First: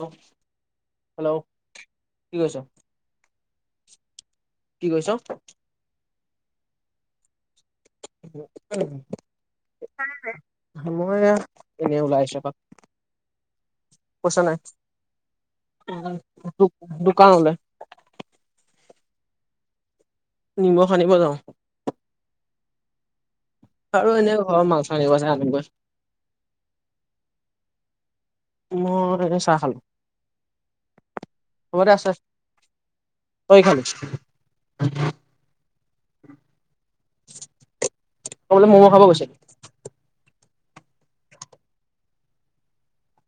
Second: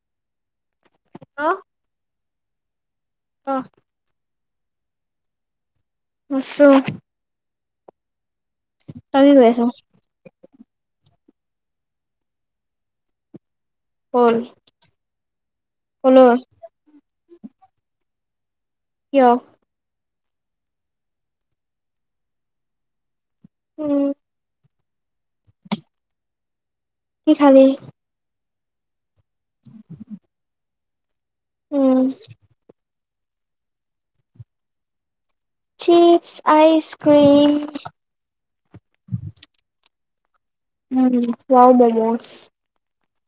Hello hello কি কৰিছা? অঁ। কি কৈছ? আছো। উম। তই কি কৰি আছ? মই এনে ওলাই আইছো এপাক, ক'ল পইচা নাই। ক'লৈ দোকানলৈ। কিয়? নিমখ খানিব যাওঁ। উম, আৰু এনেই ঘৰ মাল ছাল আনিব আছে আনোগৈ। কি খালি? মই চাহ খালো। আব উম, আছে আ ঐখাল [unintelligible] চিপ্ছ আইচক্ৰীম। অকৌ বোলে ম'মো খাব গৈছ। উম চও মমোজ [unintelligible]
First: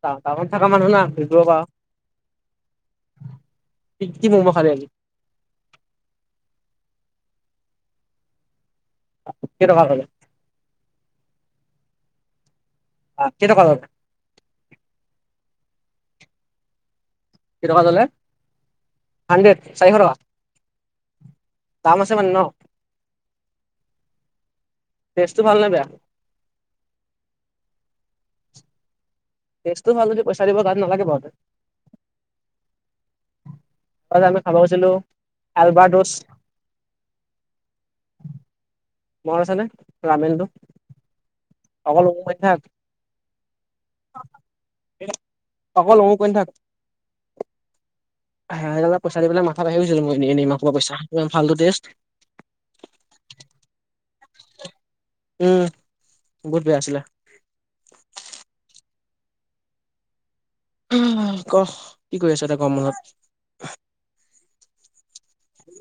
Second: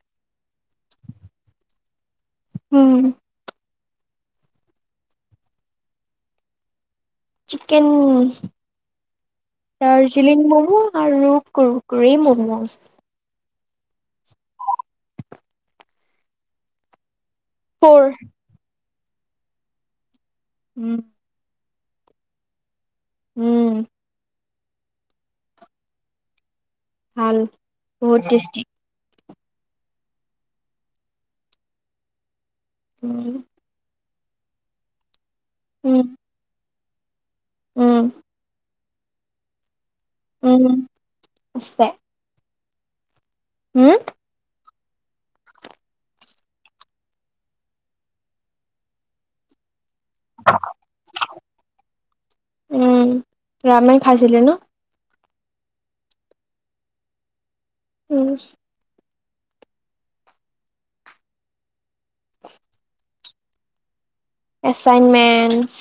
ত ত থাককা মানুহ নজ প [unintelligible] উম। কি ম'ম খালে আজি। চিকেন। কেইটকা ল'লে চিলিন ম'ম' আৰু ককৰি ম'ম'। অ' কেইটকা ললে। কেইটকা ফ'ৰ ললে হাণ্ড্ৰেড চাৰিশ টকা। উম। দাম আছে মানে নহ। উম। টষ্টো ভাল নে বেয়া হাল বহুত টেষ্টি টেষ্টো ভাল যদি পইচা দিব তাত নালাগে বাৰু আৰু ত আমি খাব গৈছিলো উম, এলবাৰ্টোচ উম মৰ আছে নে ৰামনটো উম, [unintelligible] হম অকল অ মোক ক নথাকে পইচা পেলাই মাথা ভ আহি গৈছিলো মই এনেই পইচা ভাল টেষ্ট ৰামায়ণ খাইছিলে ন উম বহত বিয়া আছিলা উম উম ক কি কৰি আছ এটা কমলত এচাইনমেন্টচ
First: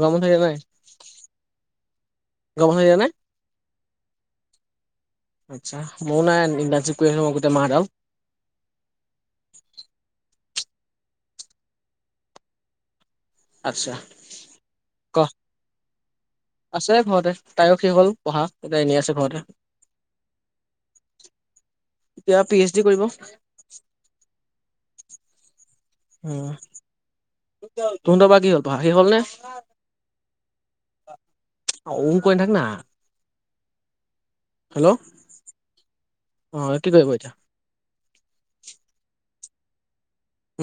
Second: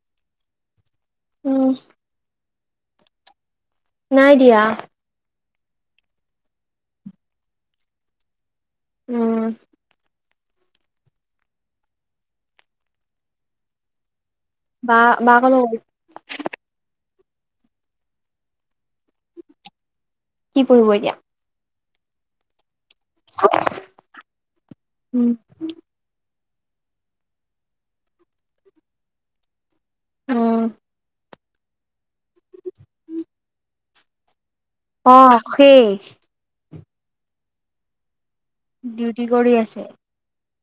গৰমত থাকে নাই উম [unintelligible] নাই দিয়া আচ্ছা মোৰ নাই নিন্দাঞ্চ ক মই গোতে মাডাল উম আচ্ছা বা ক বায়েক ৰ লগত গৈ আছে ঘৰতে তাইও সেই হ'ল পঢ়া এতিয়া এনে আছে ঘৰতে কি কৰিব এতিয়া এতিয়া পি এইচ ডি কৰিব উম উম তহতৰ বা কি হ'ল প সেই হল নে অ ও কৈ থাক না হেল্ল' অ শেষ অ কি কৰিব এতিয়া ডিউটি কৰি আছে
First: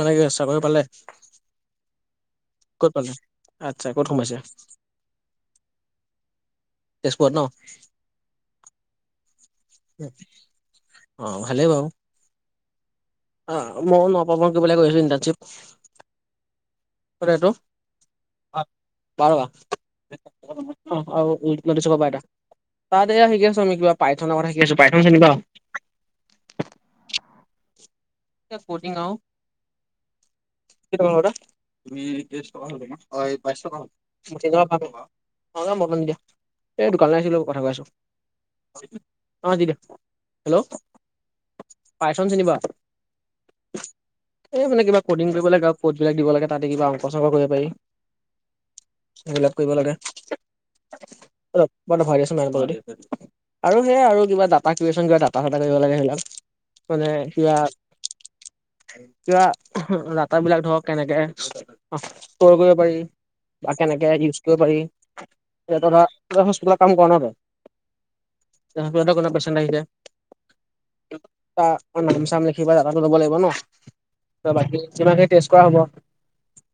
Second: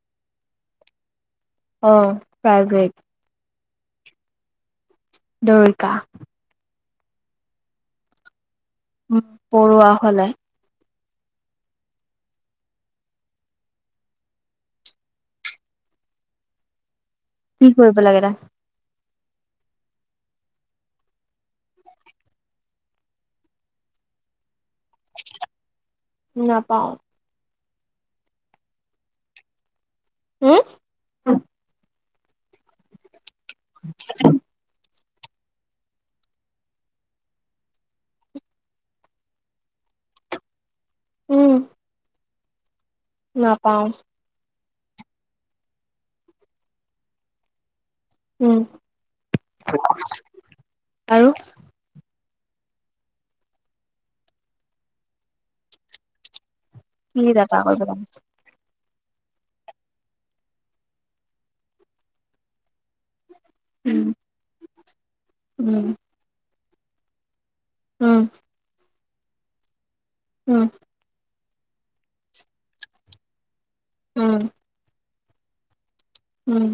মানে কি চাকৰি পালে। অ ক'ত প্ৰাইভেট পালে আচ্ছা কত সোমাইছা। দুৰ্গা তেজপুৰত ন উম পৰুৱা হলে অ ভালেই বাৰু অ মইও নাপাব মই কিব ক গৈছো ইণ্টাৰ্শিপ [unintelligible] কি কৰিব লাগে দে [unintelligible] তাত এয়া শিকি আছো আমি কিবা পাইথন কথা শিকি আছো। পাইথন চিনি পাৱ? নাপাওঁ? সে কটিং আও। হুম? কেই টকা হ'ল দাদা? তুমি তেইছ টকা হল, অ এই বাইশ টকা হ'ল। তিনি টকা পাম। অ মটন দিয়া। এই দোকানলৈ আহিছিলো, কথা কৈ আছো। অ দি দে। হেল্ল, উম, পাইথন চিনি পোৱা? নাপাওঁ। এই মানে কিবা ক'ডিং কৰিব লাগে আৰু কোড বিলাক দিব লাগে, তাতে কিবা অংক চংক কৰিব পাৰি। উম, সেইবিলাক কৰিব লাগে। আৰু? ভৰাই দিয়াচোন [unintelligible] আৰু সেয়া আৰু কিবা ডাটা কিবা ডাটা চটা কৰিব লাগে সেইবিলাক মানে কি কিবা, ডাটা কৰিব লাগে? কিবা ডাটা বিলাক ধৰক কেনেকে, ষ্টৰ কৰিব পাৰি। বা উম। কেনেকে ইউজ কৰিব পাৰি, এইয়া উম, ধৰা ত‌ই হস্পিতালত কাম কৰ ন ত‌ই? উম। কেনেকা ধৰণৰ পেছেণ্ট আহি যায়? উম। আ নাম চাম লিখিব ডাটা টো লব লাগিব ন! উম, বাকী কেনেকৈ টেষ্ট- কোৱা হব? উম।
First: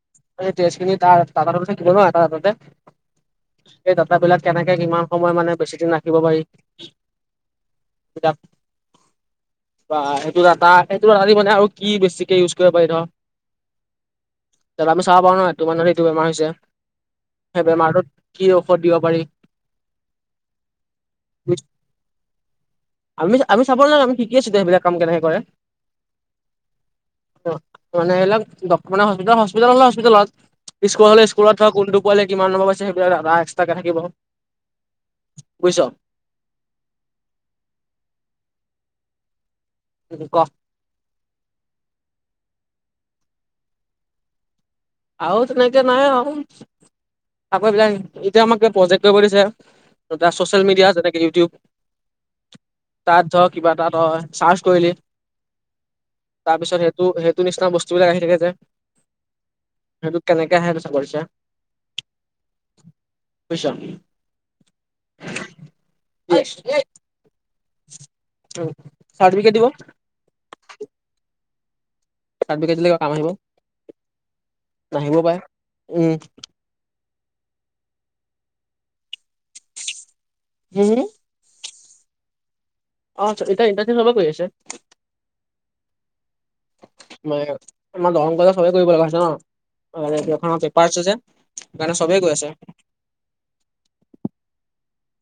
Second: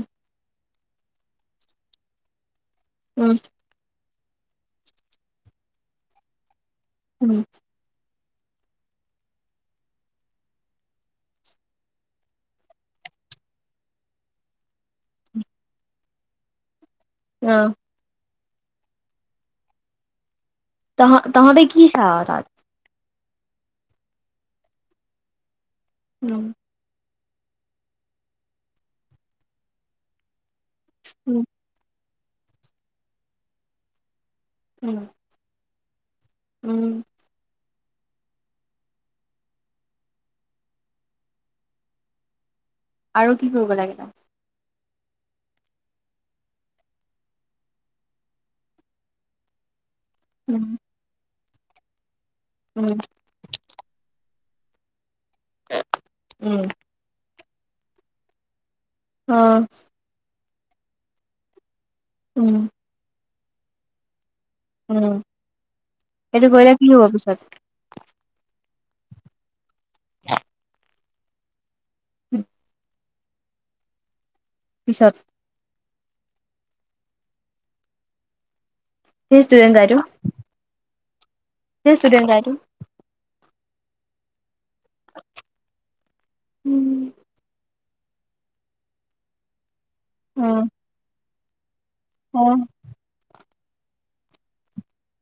তেজখিনি কাৰ তাৰ কিলো ন এতে এই উম, ত [unintelligible] ডাটা বিলাক কেনেকে কিমান সময় মানে বেছি দিন ৰাখিব পাৰি, উম। এা [unintelligible] বা এইটো ডাটা, সেইটো ডাটাদি মানে আৰু কি বেছিকে ইউজ কৰিব পাৰি ধৰ। তাৰ পৰা আমি চাব পাওঁ ন, এইটো মানুহৰ এইটো বেমাৰ হৈছে। সেই অ'। বেমাৰটোত কি ঔষধ দিব পাৰি। তহ তহঁতে কি চাৱ তাত? আমি আমি চাব নালাগে, আমি শিকি আছো সেইবিলাক কাম কেনেকে কৰে। অম [unintelligible] অ মানে এইবিলাক মানে ডক হস্পিতাল হস্পিতাল হলে হস্পিতালত, স্কুল হলে উম, স্কুলত। কোনটো পোৱালি কিমান নম্বৰ পাইছে সেইবিলাক ডাটা এক্সট্ৰা কে থাকিব। উম। বুইছ? উম। উম ক আৰু কি কৰিব লাগে তাত? আৰু তেনেকে নাই আৰু। আকৌ এইবিলাক, এতিয়া আমাক প্ৰজেক্ট কৰিব দিছে। তিয়া ছ'চিয়েল উম। মিডিয়া যেনেকে ইউটিউব, উম। তাৰপিছত কিবা এটা ত‌ই ছাৰ্চ কৰিলি, তাৰ উম, পিছত তো সেইটো নিচিনা বস্তু বিলাক আহি থাকে যে। অ। সেইটোক কেনেকে আহে চাব দিছে। উম। বুইছ উম। উ [inaudible] এইটো কৰিলে কি হ'ব পিছত চাৰ্টিফিকেট দিব। চাৰ্টিফিকেট লৈ কাম আহিব, পিছত নাহিবও পাৰে উম। [unintelligible] [inaudible] হিষ্টোৱে ডাইটো। হম [unintelligible] ধেৰ ষ্টুডেণ্ট যায় তো। অ চ এতিয়া ইণ্টাৰশ্বিপ হব কৈ আছে। উম [inaudible] ম একে আমাৰ দৰং কলেজত চবে কৰিব লগা হৈছে ন, [inaudible] অ পেপাৰ আছে যে। কাৰণে চবেই কৈ অ আছে।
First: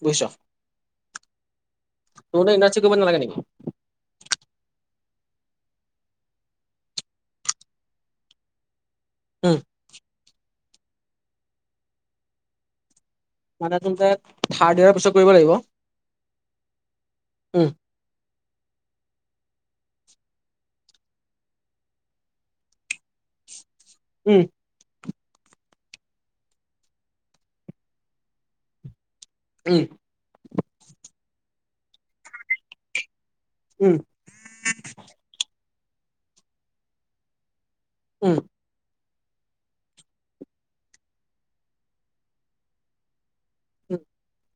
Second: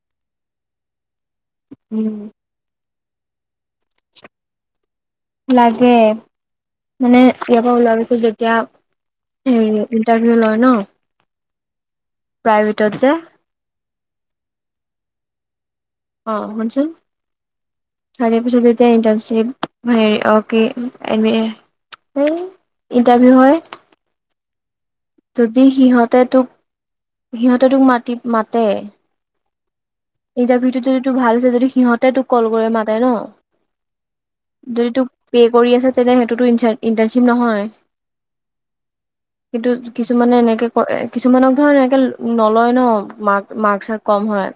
বুজিছ? উম। তো নে ইণ্টাৰশ্বিপ কৰিব নালাগে নেকি? লাগে মানে ইয়াৰপৰা ওলোৱাৰ পিছত যেতিয়া উম হেৰি ইন্টাৰভিউ লয় ন প্ৰাইভেটত যে মানে তুমি তাত থাৰ্ড ইয়েৰ পিছত কৰিব লাগিব? অঁ শুনচোন? উম, চাৰে পিছত তেতিয়া ইণ্টাৰনশ্বিপ হেৰি অকে এম বি এ সেই ইণ্টাৰভিউ হয়। উম। যদি সিহঁতে তোক সিহঁতে তোক মাতি মাতে উম। ইণ্টাৰভিউটো যদি তোৰ ভাল হৈছে যদি সিহঁতে তোক কল কৰি মাতে ন? উম। যদি তোক পে' কৰি আছে তেনে সেইটোতো ইঞ্চা ইন্টাৰ্ণশ্বিপ নহয়। উম। কিন্তু কিছুমানে এনেকে কৰে কিছুমানক ধৰ এনেকে নলয় ন মাক উম, মাৰ্কচে কম হয়।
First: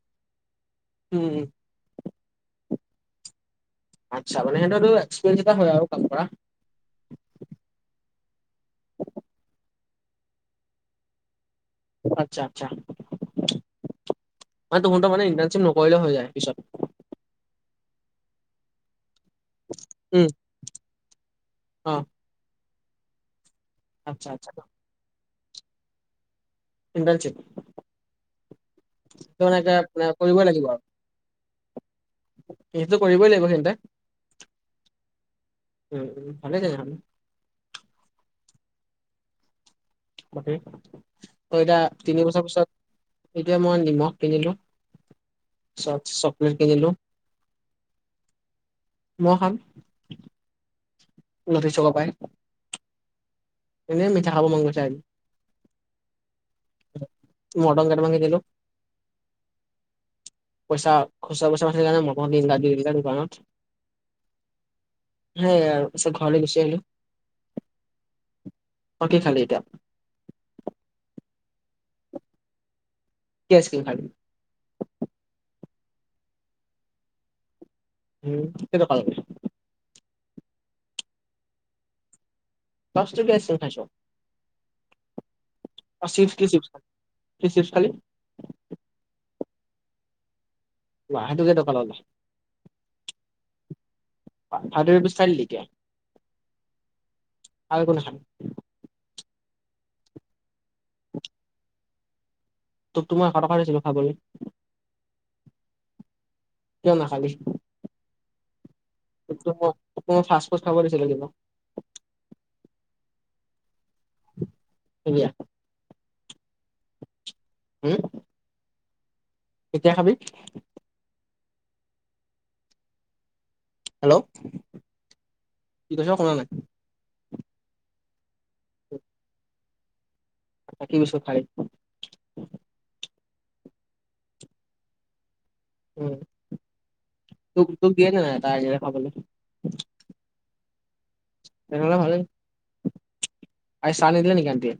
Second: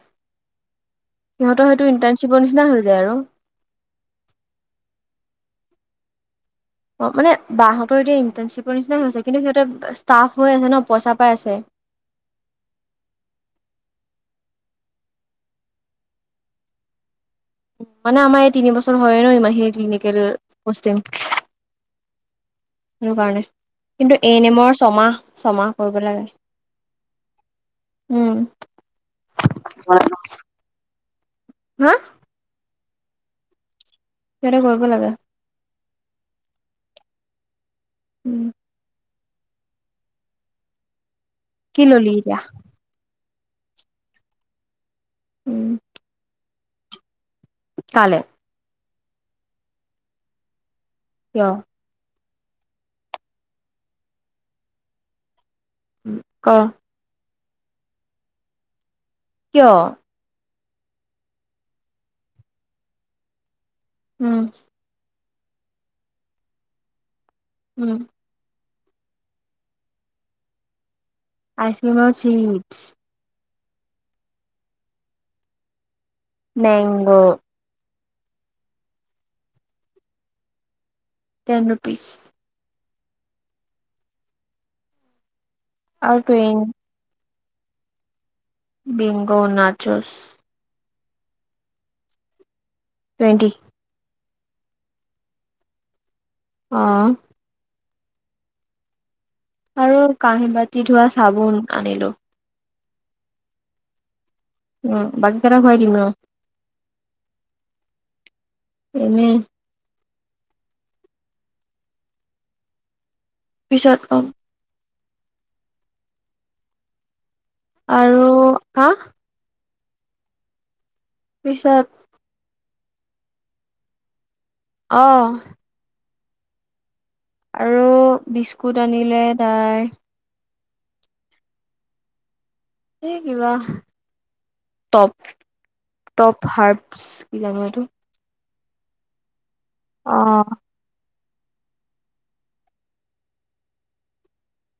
উম, উম। সিহঁৰ হয়টো ইণ্টাৰণশ্বিপৰ নিচিনা হৈ যায় আৰু। আচ্ছা মানে সেহতৰটো এক্সপেঞ্চ এটা হয় আৰু কাম কৰা অঁ মানে বাহঁতৰ এতিয়া ইণ্টাৰ্ণশ্বিপৰ নিচিনা হৈছে কিন্তু সিহঁতে ষ্টাফ হৈ আছে ন পইচা পাই আছে। আচ্ছা আচ্ছা, মানে তোমত মানে ইণ্টাৰশ্বিপ নকৰিলে হৈ যায় পিছত। মানে আমাৰ এই তিনি বছ তোৰ হয়ে ন ইমান সি ক্লিনিকেল উম, কষ্টিং অ', সেইটো কাৰণে। কিন্তু আচ্ছা এ এন আচ্ছা এমৰ ছমাহ - ছমাহ কৰিব লাগে। ইন্টাৰনশ্বিপ, উম ত মানে তাত আ কৰিবই লাগিব আৰু। হা! সেইটো কৰিবই লাগিব সিহতে? সেইটো কৰিব লাগে। উম উম ভালে যায় ভাল। ওম। বাকী? তই এতিয়া কি ললি তিনি এতিয়া বছৰ পিছত এতিয়া মই নিমখ কিনিলো। উম চ - চকলেট কিনিলো। কালে মই খাম কিয় নথি চকা পাই এনেই মিঠা খাব মন গৈছে আজি উম ক মটন কেইটা মান কিনিলো কিয় পইচা খুচৰা পইচা নাছিলে কাৰণে মতন তিনটা দি দিলে দোকানত উম সেইয়া আৰু পিছত ঘৰলে গুচি আহলো উম তই কি খালি এতিয়া আইচক্ৰিম আৰু চিপছ কি আছিল কালি মেংগ উম কেই টকা ললে টেন ৰুপিছ পাঁচ টকীয়া আইস্কিম খাইছ আৰু চিপছ কি টুৱেন চিপছ কি চিপছ খালি বিংগো নাচোচ বা সেইটো কেইটকা ললে টুৱেণ্টি [unintelligible] অ আৰু একো নাখালি আৰু কাঁহি বাতি ধোৱা চাবোন আনিলো তো তোমাক এশ টকা দিছিলো খাবলে অ বাকি কেইটকা ঘূৰাই দিম ৰ কিয় নাখালি? এনেই তোক ফাষ্টফুড খাব দিছিলো কিবা পিছত কম বৰিয়া আৰু আহ কেতিয়া খাবি পিছত হেল্ল অ কি কৈছ শুনা নাই আৰু বিস্কুট আনিলে তাই তাই কি বিস্কুট খাই এই কিবা টপ টপ হাৰ্পছ কি নাম এইটো দিয়া না এটা আজি খাবলৈ অ তেনেহলে ভালেই আজি চাহ নিদিলে নেকি আনটিয়ে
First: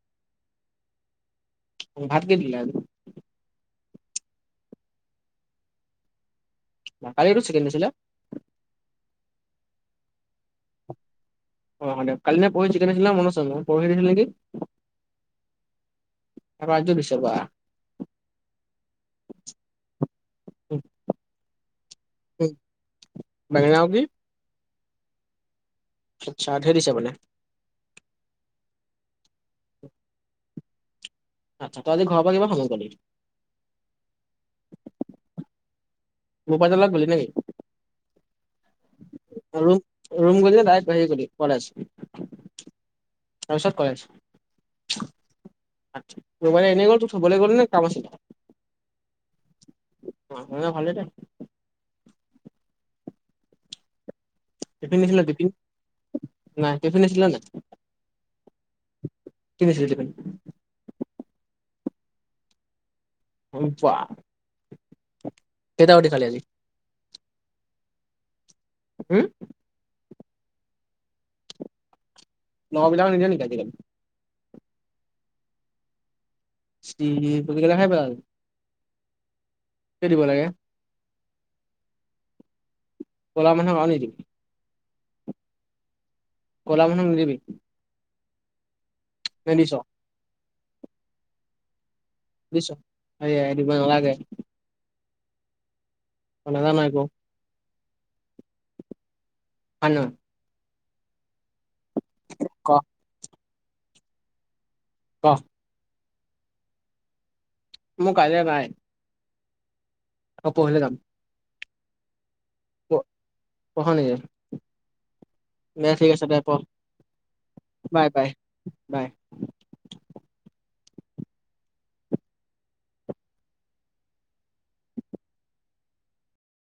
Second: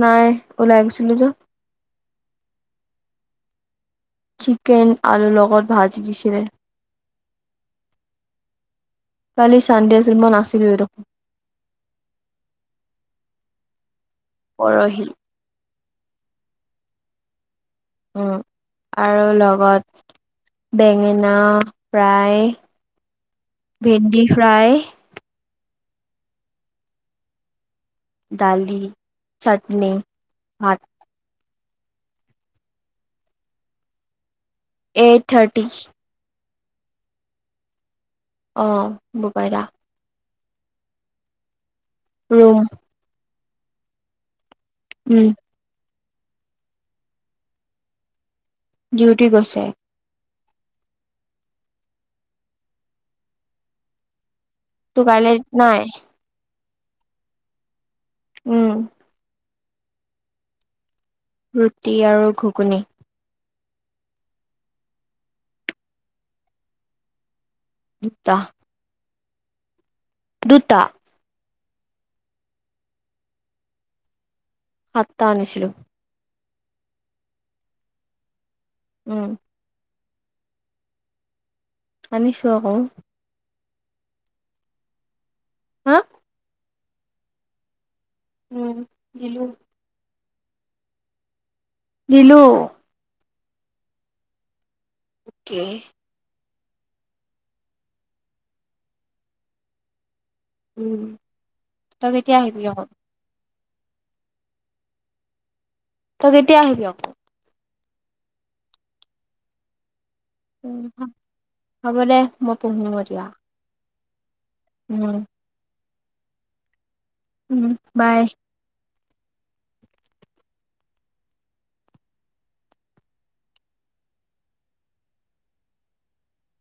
নাই ওলাই গৈছিলো যে ভাত কে দিলে আজি চিকেন আলু লগত ভাজি দিছিলে কালিয়োটো চিকেণ্ড দিছিলে কালি চানডে যে মই নাছিলোঁ এই অ হয় দে কালি নে পৰখি চিকেন হৈছিলে মন আছে মই পৰখি দিছিলে নেকি পৰশিল ৰাজ্য বিচৰবা অ আৰু লগত বেঙেনা প্ৰায় বেগেনাও ভেণ্ডি ফ্ৰাই চাইথ হৈ দিছে মানে দালি, চাটনি, ভাত আচ্ছা তই আজি ঘৰৰ পৰা কিমান সময় পালি এইট থাৰটি বপাইদা লগত গলি নেকি অঁ বপাই দা ৰুম ৰুম গলি নে ডাইৰেক্ট হেৰি গলি কলেজ ৰুম তাপিচত কলেজ উম বপাই এনে গল তোক থবলে গল নে কাম আছিল ডিউটি গৈছে অ হেনে ভালে দে টিফিন তো নছিলা কাইলৈ টিফিন নাই নাই টিফিন নিছিলা নাই? উম কি বিছিলি টিপি ৰুটি আৰু ঘুগুনি ওবা কেইটা ৰুটি খালি আজি দুটা হুম দুুটা লগৰ বিলাকক নিদিয় নেকি আজিকালি? সাতটা আনিছিলোঁ ইষ্টিৰি গোটেই কেইটা খাই পেলালা উম থৈ দিব লাগে আনিছোঁ আক ক'লা মানুহক আৰু নিদিম হা ক'লা মানুহক নিদিবি উম দিলোঁ নে দিছ? দিলো বুইছ হেৰী এৰাই দিব নেলাগে অকে অ নাজানা একো আনৈ [unintelligible] উম তই কেতিয়া আহিবি ক আকৌ ক তই কেতিয়া আহিবি আকৌ মোৰ কাজিয়া নাই আকৌ উম পৰহিলৈ যাম। হা হ'ব দে মই পঢ়ো গৈ এতিয়া পঢ়া নেকি উম দে ঠিক আছে দে পঢ় বাই বাই বাই